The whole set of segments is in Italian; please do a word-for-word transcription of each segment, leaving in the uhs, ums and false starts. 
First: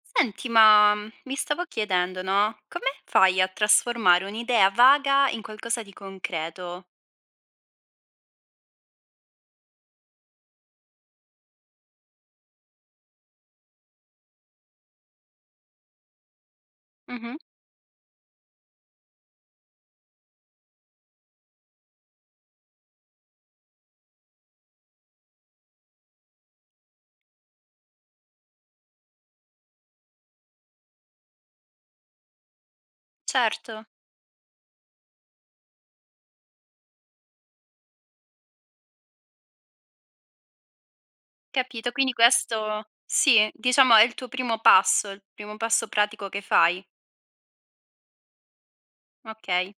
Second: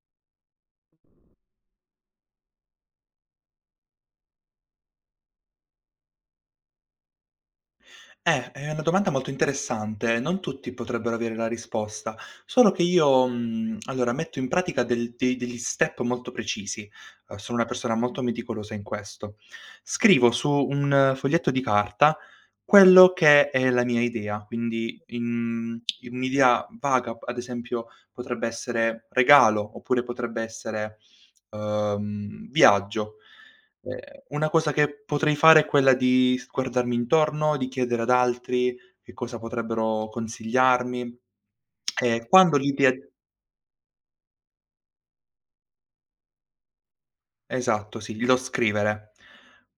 Senti, ma mm, mi stavo chiedendo, no? Come fai a trasformare un'idea vaga in qualcosa di concreto? Eh, è una domanda molto interessante, non tutti potrebbero avere la risposta, solo che io, mhmm, allora metto in pratica del de degli step molto precisi. Mh-mh, uhm, Sono una persona molto meticolosa in questo. Scrivo su un foglietto di carta quello che è la mia idea, quindi in in un'idea vaga, ad esempio potrebbe essere regalo, oppure potrebbe essere, uhm, viaggio. certo, Ehm, una cosa che potrei fare è quella di s guardarmi intorno, di chiedere ad altri che cosa potrebbero consigliarmi capito. Quindi e quando questo l'idea sì, diciamo è il tuo primo passo, il primo passo pratico che fai. esatto, sì, glielo scrivere. Okay.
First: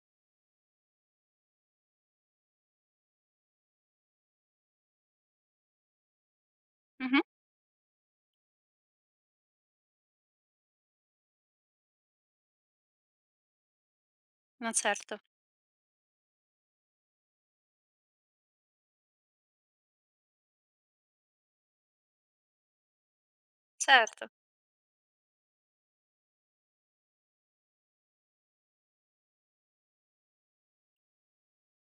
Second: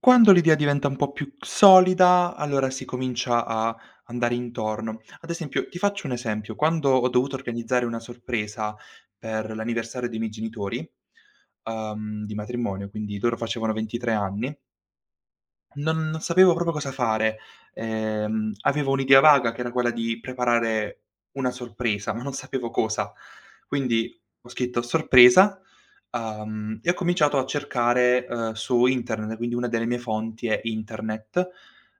Quando l'idea diventa un po' più solida, allora si comincia a andare intorno. Ad esempio, ti faccio un esempio: quando ho Mh-mh. dovuto organizzare una sorpresa per l'anniversario dei miei genitori, uhm, di matrimonio, quindi loro facevano ventitré anni. No certo, Non non sapevo proprio cosa fare. Ehm, avevo un'idea vaga che era quella di preparare una sorpresa, ma non sapevo cosa. Quindi certo, ho scritto "sorpresa", uhm, e ho cominciato a cercare, uhm, su internet, quindi una delle mie fonti è internet.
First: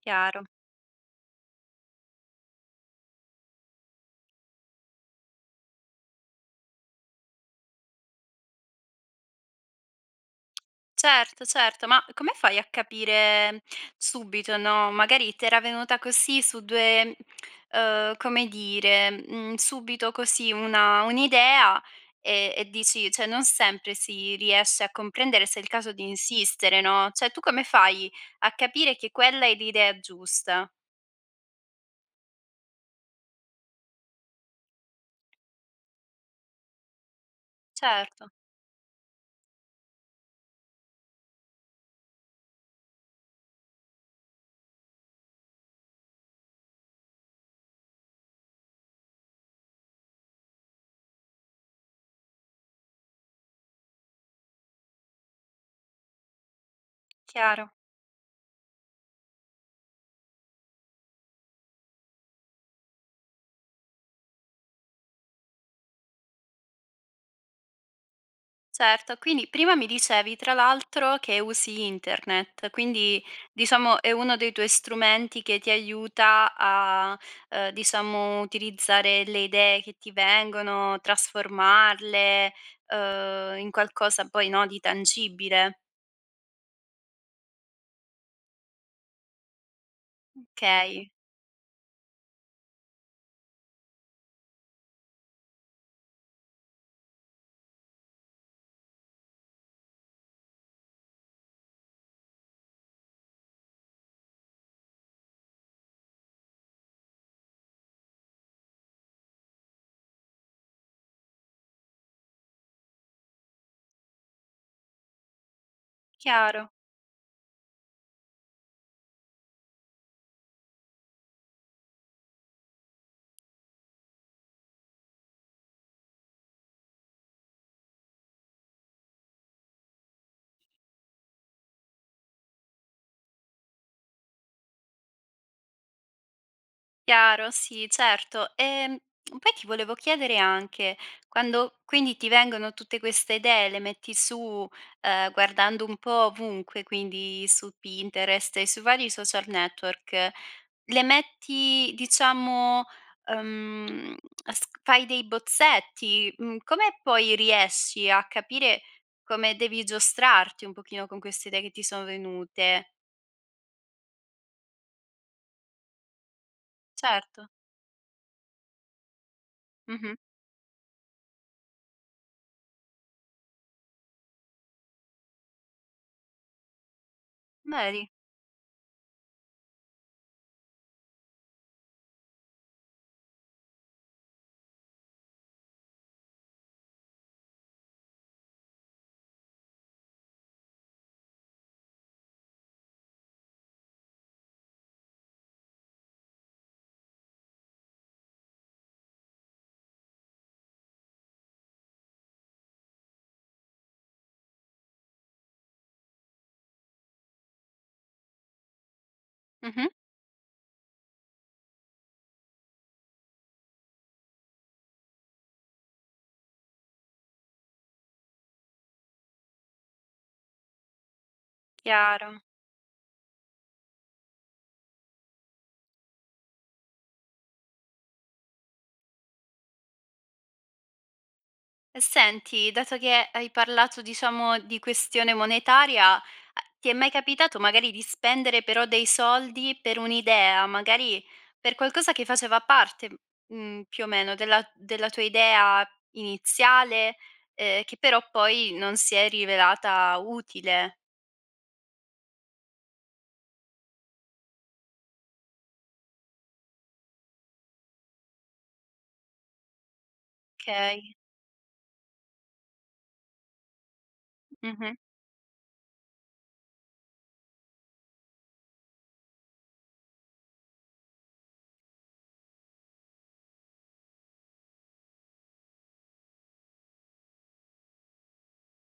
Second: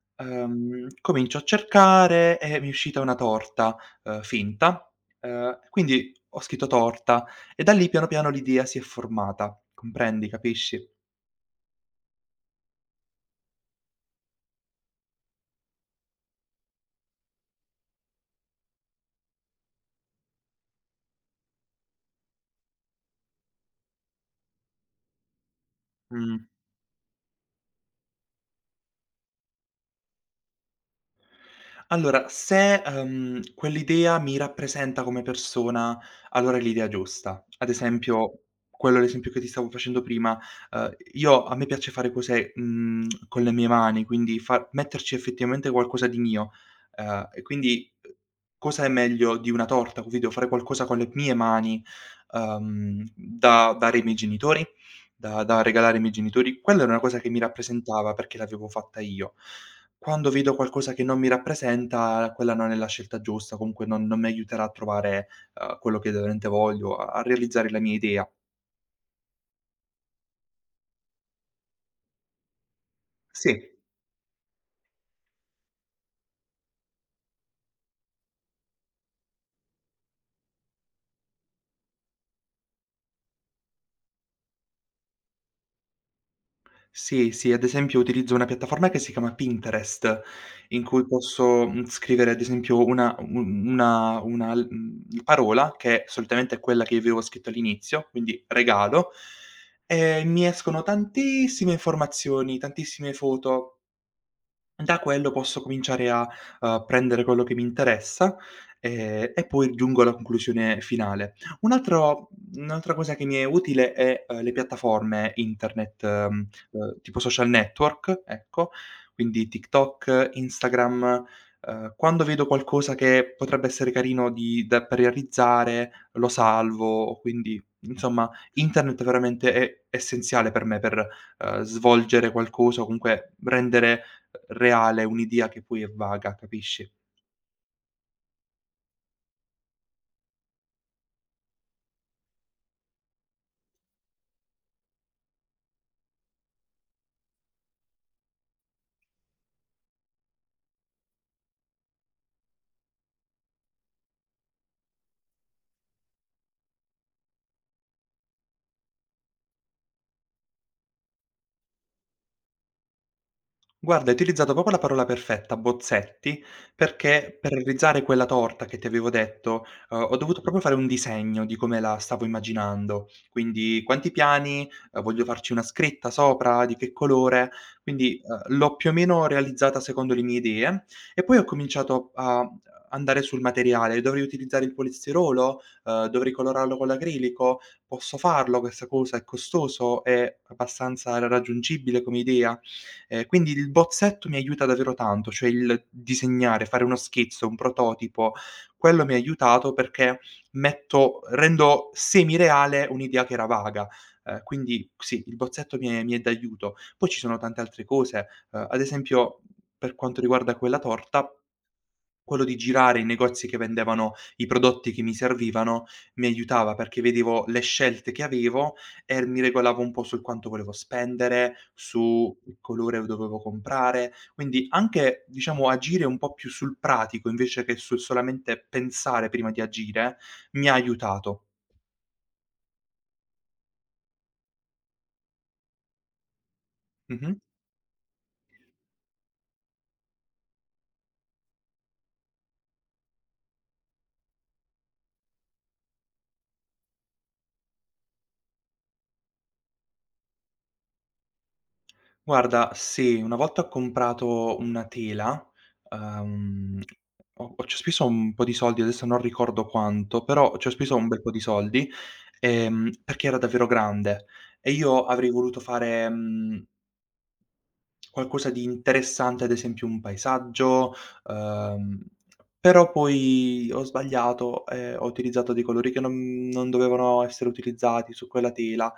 chiaro. Uhm, comincio a cercare e mi è uscita una torta, uhm, finta, uhm, quindi ho scritto "torta" e da lì piano piano l'idea si è formata. Comprendi, capisci? Certo, certo, ma come fai a capire subito, no, magari t'era venuta così su due, uhm, come dire, mhmm, subito così una un'idea e e dici, cioè, non sempre si riesce a comprendere se è il caso di Mh. insistere, no, cioè tu come fai a capire che quella è l'idea giusta? Allora, se, ehm, quell'idea mi rappresenta come persona, allora è l'idea giusta. Ad Certo, esempio, quello è l'esempio che ti stavo facendo prima, ehm, io a me piace fare cose, mhmm, con le mie mani, quindi fa metterci effettivamente qualcosa di mio, ehm, e quindi eh, cosa è meglio di una torta? Quindi devo fare qualcosa con le mie mani, ehm, da dare ai miei genitori, da da regalare ai miei genitori. Quella era una cosa che mi chiaro. rappresentava perché l'avevo fatta io. Quando vedo qualcosa che non mi rappresenta, quella non è la scelta giusta, comunque non non mi aiuterà a trovare, uhm, quello che veramente voglio, a a realizzare la mia idea. Certo, quindi prima mi dicevi tra l'altro che usi internet, quindi Sì, diciamo è uno dei tuoi strumenti che ti aiuta a, eh, diciamo, utilizzare le idee che ti vengono, trasformarle, eh, in qualcosa poi, no, di tangibile. sì, sì, ad esempio utilizzo una piattaforma che si chiama Pinterest, Ok, in cui posso, mhmm, scrivere ad esempio una u una una l mhmm, parola che solitamente è quella che avevo scritto all'inizio, quindi regalo, e mi escono tantissime informazioni, tantissime foto. Da quello posso cominciare a, uhm, prendere quello che mi interessa, ehm, e poi giungo alla conclusione finale. Un altro un'altra cosa che mi è utile è, uhm, le piattaforme internet, mhmm, chiaro. uhm, tipo social network, ecco, quindi TikTok, Instagram, uhm, quando vedo qualcosa che potrebbe essere carino di da per realizzare, lo salvo, quindi insomma internet veramente è essenziale per me per, uhm, svolgere qualcosa o comunque rendere reale, un'idea che poi è vaga, capisci? Chiaro, sì, certo. Ehm, poi ti volevo chiedere anche, quando quindi ti vengono tutte queste idee, le metti su, ehm, guardando un po' ovunque, quindi su Pinterest e sui vari social network, le metti diciamo, uhm, s fai dei bozzetti, mhmm, come poi riesci a capire come devi giostrarti un pochino con queste idee che ti sono venute? Guarda, hai utilizzato proprio la parola perfetta, "bozzetti", perché Certo. per realizzare quella torta che ti avevo detto, uhm, Mh-mh. ho dovuto proprio fare un disegno di come la stavo immaginando. Quindi quanti piani, uhm, voglio farci una scritta sopra, di che colore, Vedi. quindi, uhm, l'ho più o meno realizzata secondo le mie idee e poi ho cominciato a andare sul materiale. Dovrei utilizzare il polistirolo? Uhm, dovrei colorarlo con l'acrilico? Posso farlo questa cosa? È costoso? È abbastanza raggiungibile come idea? Ehm, quindi il bozzetto mi aiuta davvero tanto, cioè il disegnare, fare uno schizzo, un prototipo, quello mi ha aiutato perché metto rendo semireale un'idea che era vaga. Ehm, quindi sì, il bozzetto mi è mi è d'aiuto. Poi ci sono tante altre cose, ehm, ad esempio Mh-mh. per quanto riguarda quella torta, quello di girare i negozi che vendevano i prodotti che mi servivano mi aiutava perché vedevo le scelte che avevo e mi regolavo un po' sul quanto volevo spendere, su Chiaro. il colore dovevo comprare, quindi anche, diciamo, agire un po' più sul pratico invece che sul solamente pensare prima di agire, mi ha aiutato. Senti, dato che hai parlato, diciamo, di questione monetaria, a ti è mai Mh-mh. capitato magari di spendere però dei soldi per un'idea, magari per qualcosa che faceva parte, mhmm, più o meno della della tua idea iniziale, ehm, che però poi non si è rivelata utile, Guarda, sì, una volta ho comprato una tela, uhm, ho ho ci ho speso un po' di soldi, adesso non ricordo quanto, però ci ho speso un okay? bel po' di soldi, ehm, perché era davvero grande e Mh-mh. io avrei voluto fare, mhmm, qualcosa di interessante, ad esempio un paesaggio, uhm, però poi ho sbagliato e ho utilizzato dei colori che non non dovevano essere utilizzati su quella tela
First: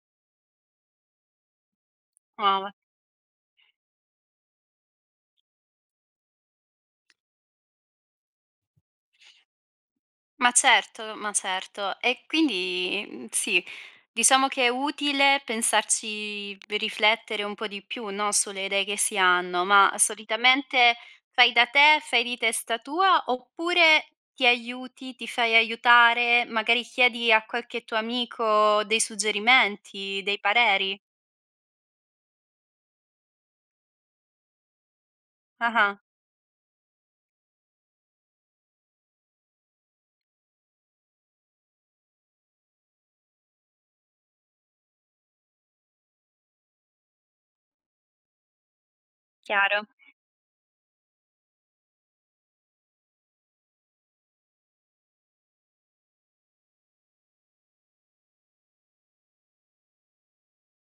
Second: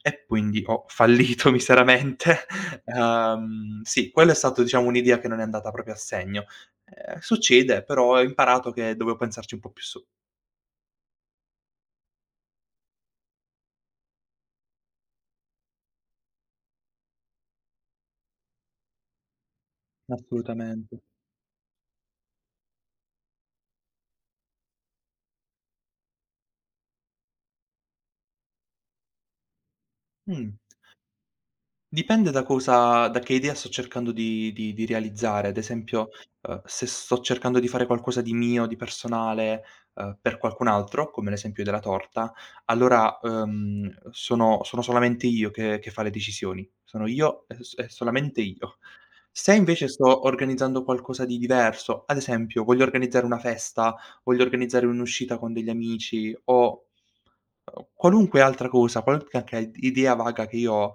e quindi ho fallito miseramente. Ah, va Uhm, sì, quello è stato diciamo un'idea che non è andata proprio a segno. Ehm, succede, però ho imparato che dovevo pensarci un po' più su. Ma certo, ma certo. E quindi, mhmm, sì, diciamo che è utile pensarci, riflettere un po' di più, no, sulle idee che si hanno, ma solitamente Assolutamente. fai da te, fai di testa tua, oppure ti aiuti, ti fai aiutare, magari chiedi a qualche tuo amico dei suggerimenti, dei Mh. pareri? Dipende da cosa da che idea sto cercando di di di realizzare. Ad Ah-ah, esempio, uhm, se sto cercando di fare qualcosa di mio, di personale, uhm, per qualcun altro, come l'esempio della torta, allora, uhm, sono sono solamente io che che fa le decisioni. Sono io e s e solamente io. Se chiaro. invece sto organizzando qualcosa di diverso, ad esempio voglio organizzare una festa, voglio organizzare un'uscita con degli amici o uhm, qualunque altra cosa, qualunque anche idea vaga che io ho,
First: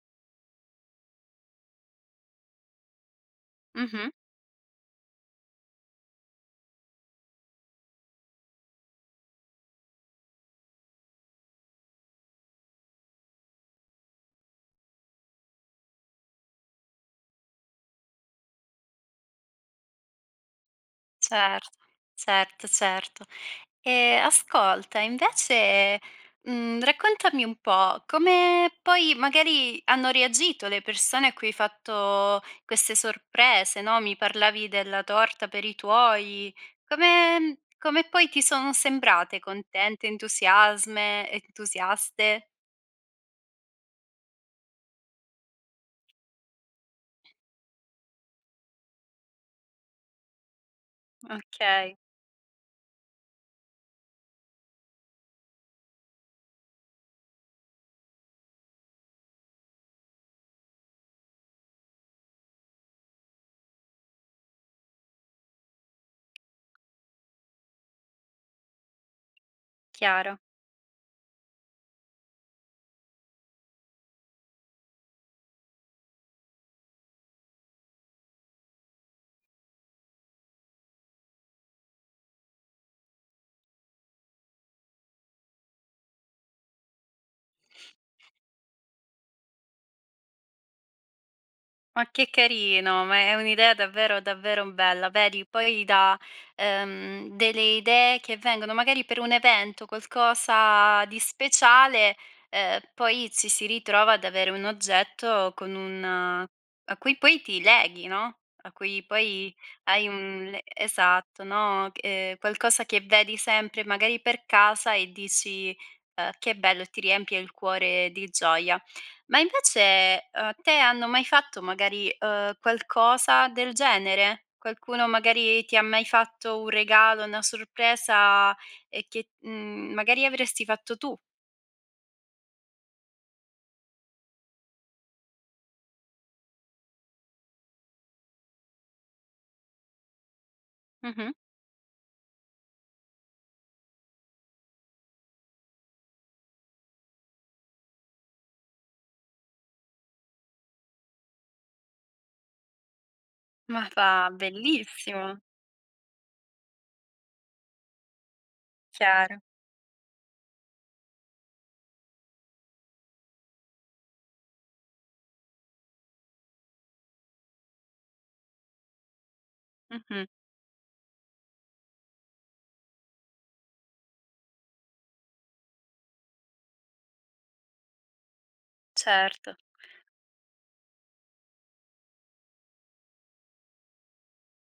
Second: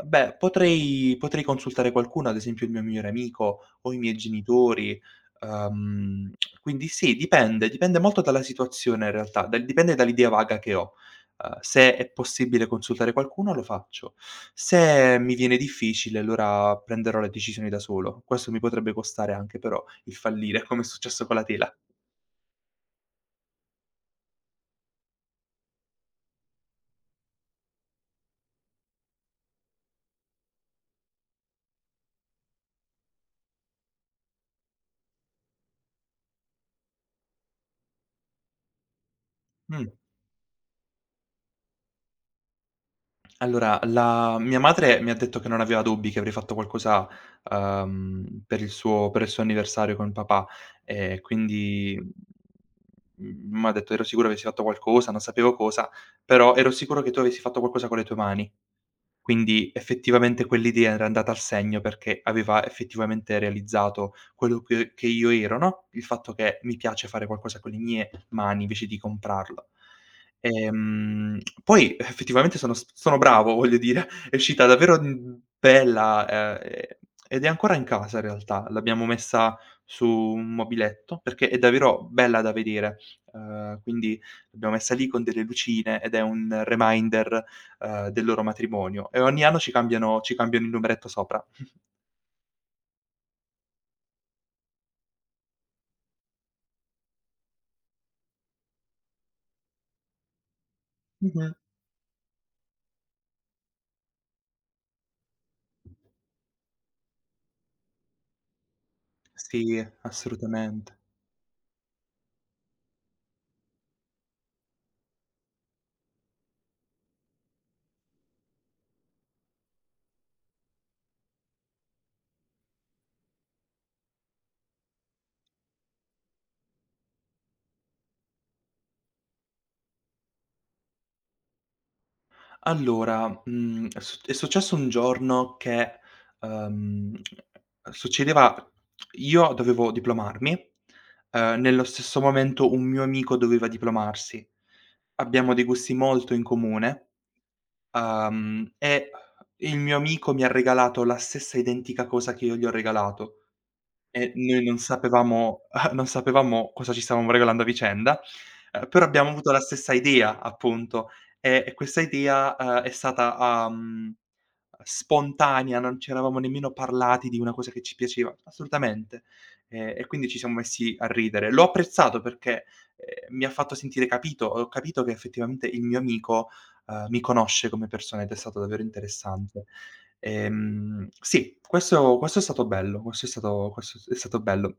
uhm, beh, potrei potrei consultare qualcuno, ad esempio il mio migliore amico o i Mh-mh. miei genitori, uhm, quindi sì, dipende, dipende molto dalla situazione in realtà, dal dipende dall'idea vaga che ho. Uhm, se è possibile consultare qualcuno lo faccio, se mi viene difficile allora prenderò le decisioni da solo. Questo mi potrebbe costare anche però il fallire, come è successo con la tela. Certo, certo, certo. E ascolta, invece, mhmm, raccontami un po' come poi magari hanno reagito le persone a cui hai fatto queste sorprese, no, mi parlavi della torta per i tuoi. Come come poi ti sono sembrate? Mh. Contente, entusiasme entusiaste? Allora, la mia madre mi ha detto che non aveva dubbi che avrei fatto qualcosa, uhm, per il suo per il suo anniversario con papà, e Okay, quindi, mhmm, m'ha detto: "Ero sicura avessi fatto qualcosa, non sapevo cosa, però ero sicuro che tu avessi fatto qualcosa con le tue mani". Quindi effettivamente quell'idea era andata al segno perché aveva effettivamente realizzato quello che che io ero, no, il fatto che mi piace fare qualcosa con le mie mani invece di comprarlo. chiaro. Ehm, Poi effettivamente sono s sono bravo, voglio dire, è uscita davvero, mhmm, bella, ehm, ed è ancora in casa in realtà. L'abbiamo messa su un mobiletto perché è davvero bella da vedere, ehm, quindi l'abbiamo messa lì con delle lucine ed è un reminder ehm, del loro matrimonio e ogni anno ci cambiano ci cambiano il numeretto sopra. Ma che carino, ma è un'idea davvero, davvero bella. Vedi, poi dà, ehm, delle idee che vengono magari per un evento, qualcosa di Mh-mh. speciale, ehm, poi ci si ritrova ad avere un oggetto con un eh, a cui poi ti leghi, no, a cui poi Sì, hai un le assolutamente. esatto, no, ehm, qualcosa che vedi sempre magari per casa e dici: "Uhm, che bello", e ti riempie il cuore di gioia. Ma invece, uhm, te hanno mai fatto magari, uhm, qualcosa del genere? Qualcuno magari ti ha mai fatto un regalo, una sorpresa e che, mhmm, magari avresti fatto tu? Allora, mhmm, è su è successo un giorno che, ehm, succedeva io dovevo diplomarmi, Mh-mh. ehm, nello stesso momento un mio amico doveva diplomarsi. Abbiamo dei gusti molto in comune, ehm, e il mio amico mi ha regalato la stessa identica cosa che io gli ho regalato. Ma va E noi non bellissimo, sapevamo non sapevamo cosa ci stavamo regalando a vicenda, ehm, però abbiamo chiaro. avuto la stessa idea appunto, e e questa idea, ehm, è stata a mhmm, spontanea, non ci eravamo nemmeno parlati di una cosa che ci piaceva, assolutamente. E e Mh-mh. quindi ci siamo messi a ridere. L'ho apprezzato perché, ehm, mi ha fatto sentire capito, ho capito che effettivamente il mio amico, ehm, mi conosce come persona ed è stato davvero Certo, interessante. Ehm, sì, questo questo è stato bello, questo è stato questo è stato bello.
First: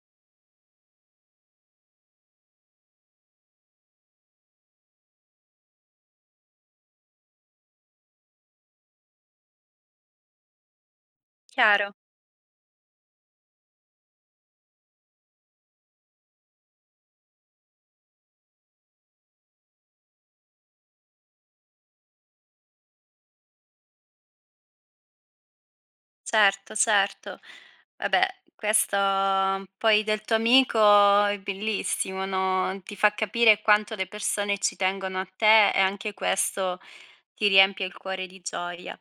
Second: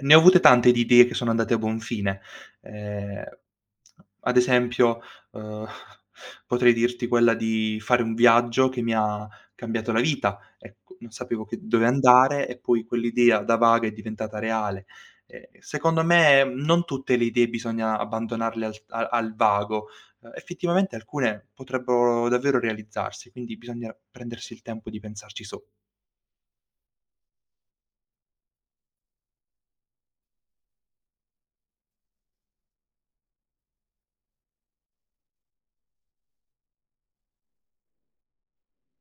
Ne ho avute tante di idee che sono andate a buon fine. Ehm, ad esempio, uhm, potrei dirti quella di fare un viaggio che mi ha cambiato la vita. Ecco, non sapevo che dove chiaro. andare e poi quell'idea da vaga è diventata reale. Ehm, secondo me non tutte le idee bisogna abbandonarle al t a al vago. Ehm, effettivamente alcune potrebbero davvero realizzarsi, quindi bisogna prendersi il tempo di pensarci su. Certo, certo. Vabbè, questo, mhmm, poi del tuo amico è bellissimo, no, ti fa capire quanto le persone ci tengono a te e anche questo ti riempie il cuore di gioia.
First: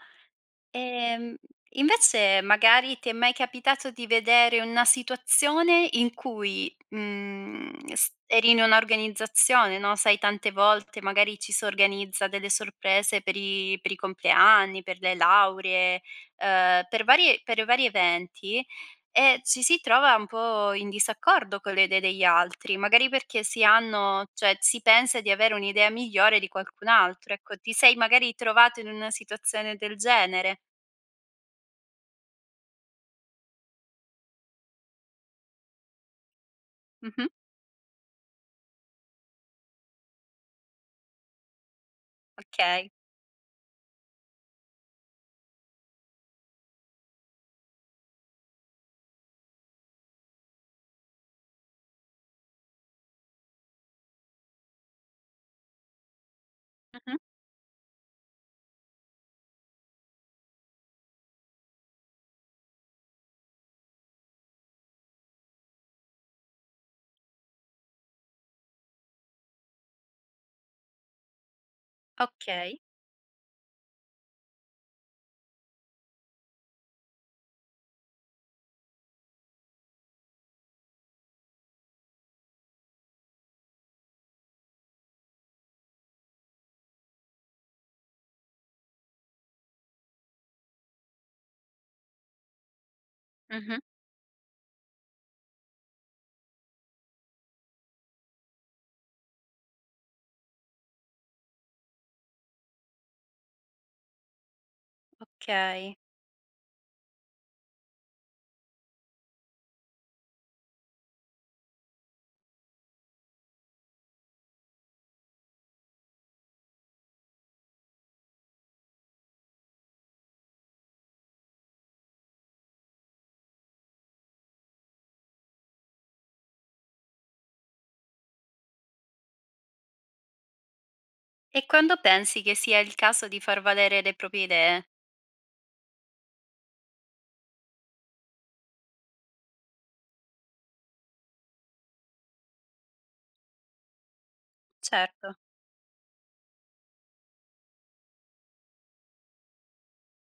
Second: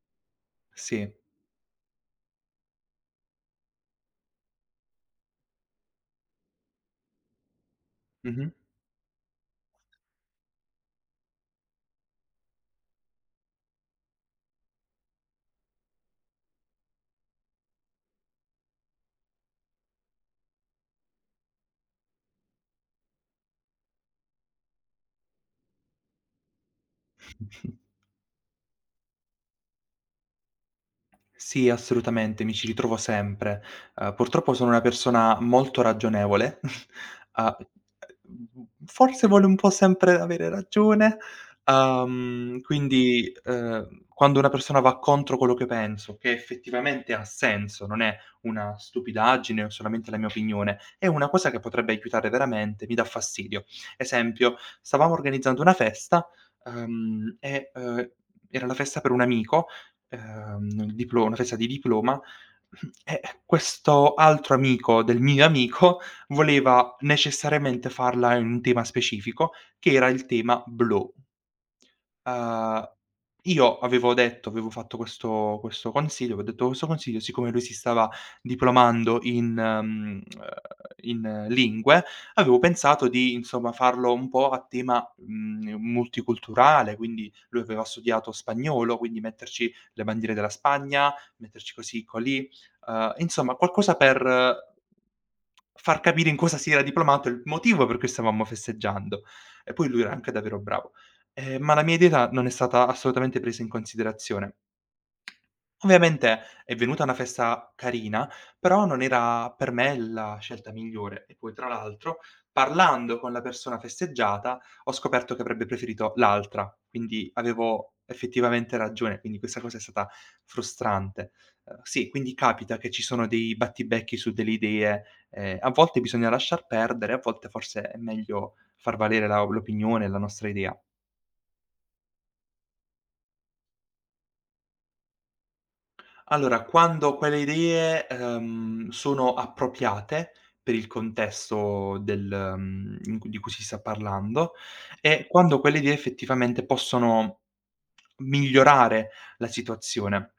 Sì. Ehm, Invece magari ti è mai capitato di vedere una situazione in cui, mhmm, s Mh-mh. eri in un'organizzazione, no, sai, tante volte magari ci si organizza delle sorprese per i per i compleanni, per le lauree, ehm, per varie per vari eventi e ci si trova un po' in disaccordo con le idee degli altri, magari perché si hanno, cioè si pensa di avere un'idea migliore di qualcun altro. Ecco, ti sei magari trovato in una situazione del genere? Sì, assolutamente, mi ci ritrovo sempre. Uhm, purtroppo sono una persona molto ragionevole, Mh-mh. a mhmm, forse vuole un po' sempre avere ragione, uhm, Okay. quindi, uhm, quando una persona va contro quello che penso, che effettivamente ha senso, non è una stupidaggine o solamente la mia opinione, è una cosa che potrebbe aiutare veramente, mi dà fastidio. Esempio, stavamo organizzando una festa, Mh-mh. uhm, e, uhm, era la festa per un amico ehm, il diplo una festa di diploma, e questo altro amico del mio amico voleva necessariamente farla in un tema specifico, che era il tema blu. Okay. Uhm, io avevo detto avevo fatto questo questo consiglio, avevo detto questo consiglio, siccome lui si stava diplomando in mhmm, uhm, in lingue, avevo pensato di, insomma, farlo un po' a tema, mhmm, multiculturale, quindi lui aveva studiato spagnolo, quindi metterci le bandiere della Spagna, metterci così, colì, uhm, insomma Mh-mh. qualcosa per far capire in cosa si era diplomato, il motivo per cui stavamo festeggiando. E poi lui era anche davvero bravo. Ehm, ma la mia dieta non è stata assolutamente presa in considerazione. Okay. Ovviamente è venuta una festa carina, però non era per me la scelta migliore e poi tra l'altro, parlando con la persona festeggiata, ho scoperto che avrebbe preferito l'altra, quindi avevo effettivamente ragione, quindi questa cosa è stata frustrante. Uhm, sì, quindi capita che ci sono dei battibecchi su delle idee, ehm, a volte bisogna lasciar perdere, a volte forse è meglio far valere la l'opinione, la nostra idea. E quando pensi che sia il caso di far valere le proprie idee? Allora, quando quelle idee, ehm, sono appropriate per il contesto del mhmm, in cui di cui si sta parlando e Certo, quando quelle idee effettivamente possono migliorare la situazione.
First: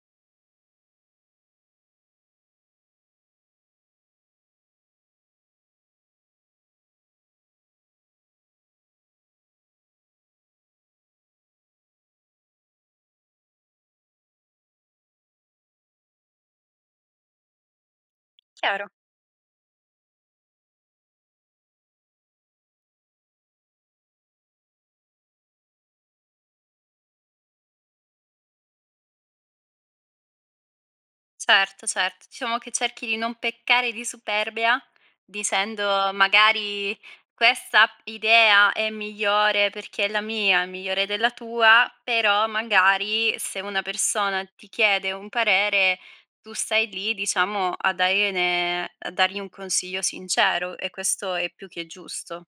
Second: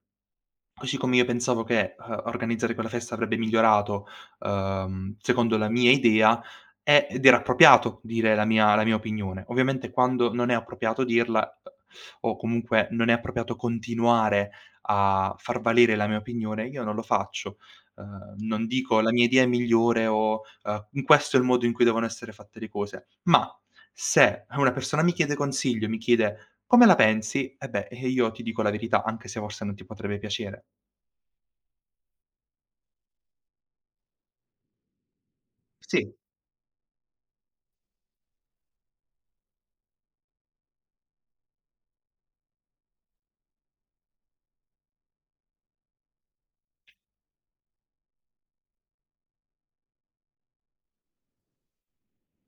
Così come io pensavo che, uhm, organizzare quella festa avrebbe migliorato, uhm, secondo la mia idea, è ed era appropriato dire la mia la mia opinione. Ovviamente quando non è appropriato dirla, eh, o comunque non è appropriato continuare a far valere la mia opinione, io non lo faccio. Uhm, non chiaro. dico: "La mia idea è migliore" o, uhm: "In questo è il modo in cui devono essere fatte le cose." Ma se una persona mi chiede consiglio, mi chiede: "Come la pensi?" E beh, e io ti dico la verità, anche se forse non ti potrebbe piacere. Certo, certo. Diciamo che cerchi di non peccare di superbia, dicendo Sì, magari: "Questa idea è migliore perché è la mia, è migliore della tua", però magari se una persona ti chiede un parere, tu stai lì, diciamo, a dargliene a dargli un consiglio sincero e questo è più che giusto.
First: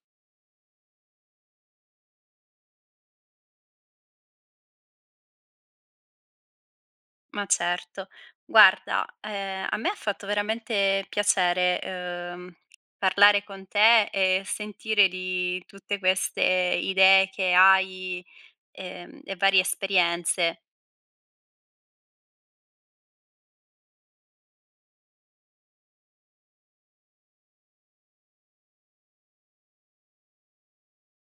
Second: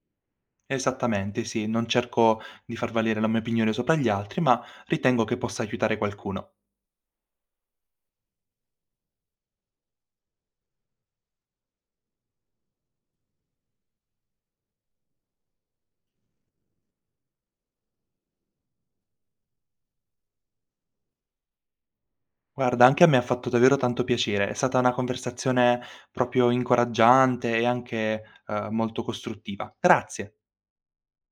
esattamente, sì. Non cerco di far valere la mia opinione sopra gli altri, ma ritengo che possa aiutare qualcuno. Ma certo. Guarda, ehm, a me ha fatto veramente piacere, uhm, parlare con te e sentire di tutte queste idee che hai, ehm, e varie esperienze. Guarda, anche a me ha fatto davvero tanto piacere. È stata una conversazione proprio incoraggiante e anche, ehm, molto costruttiva. Grazie.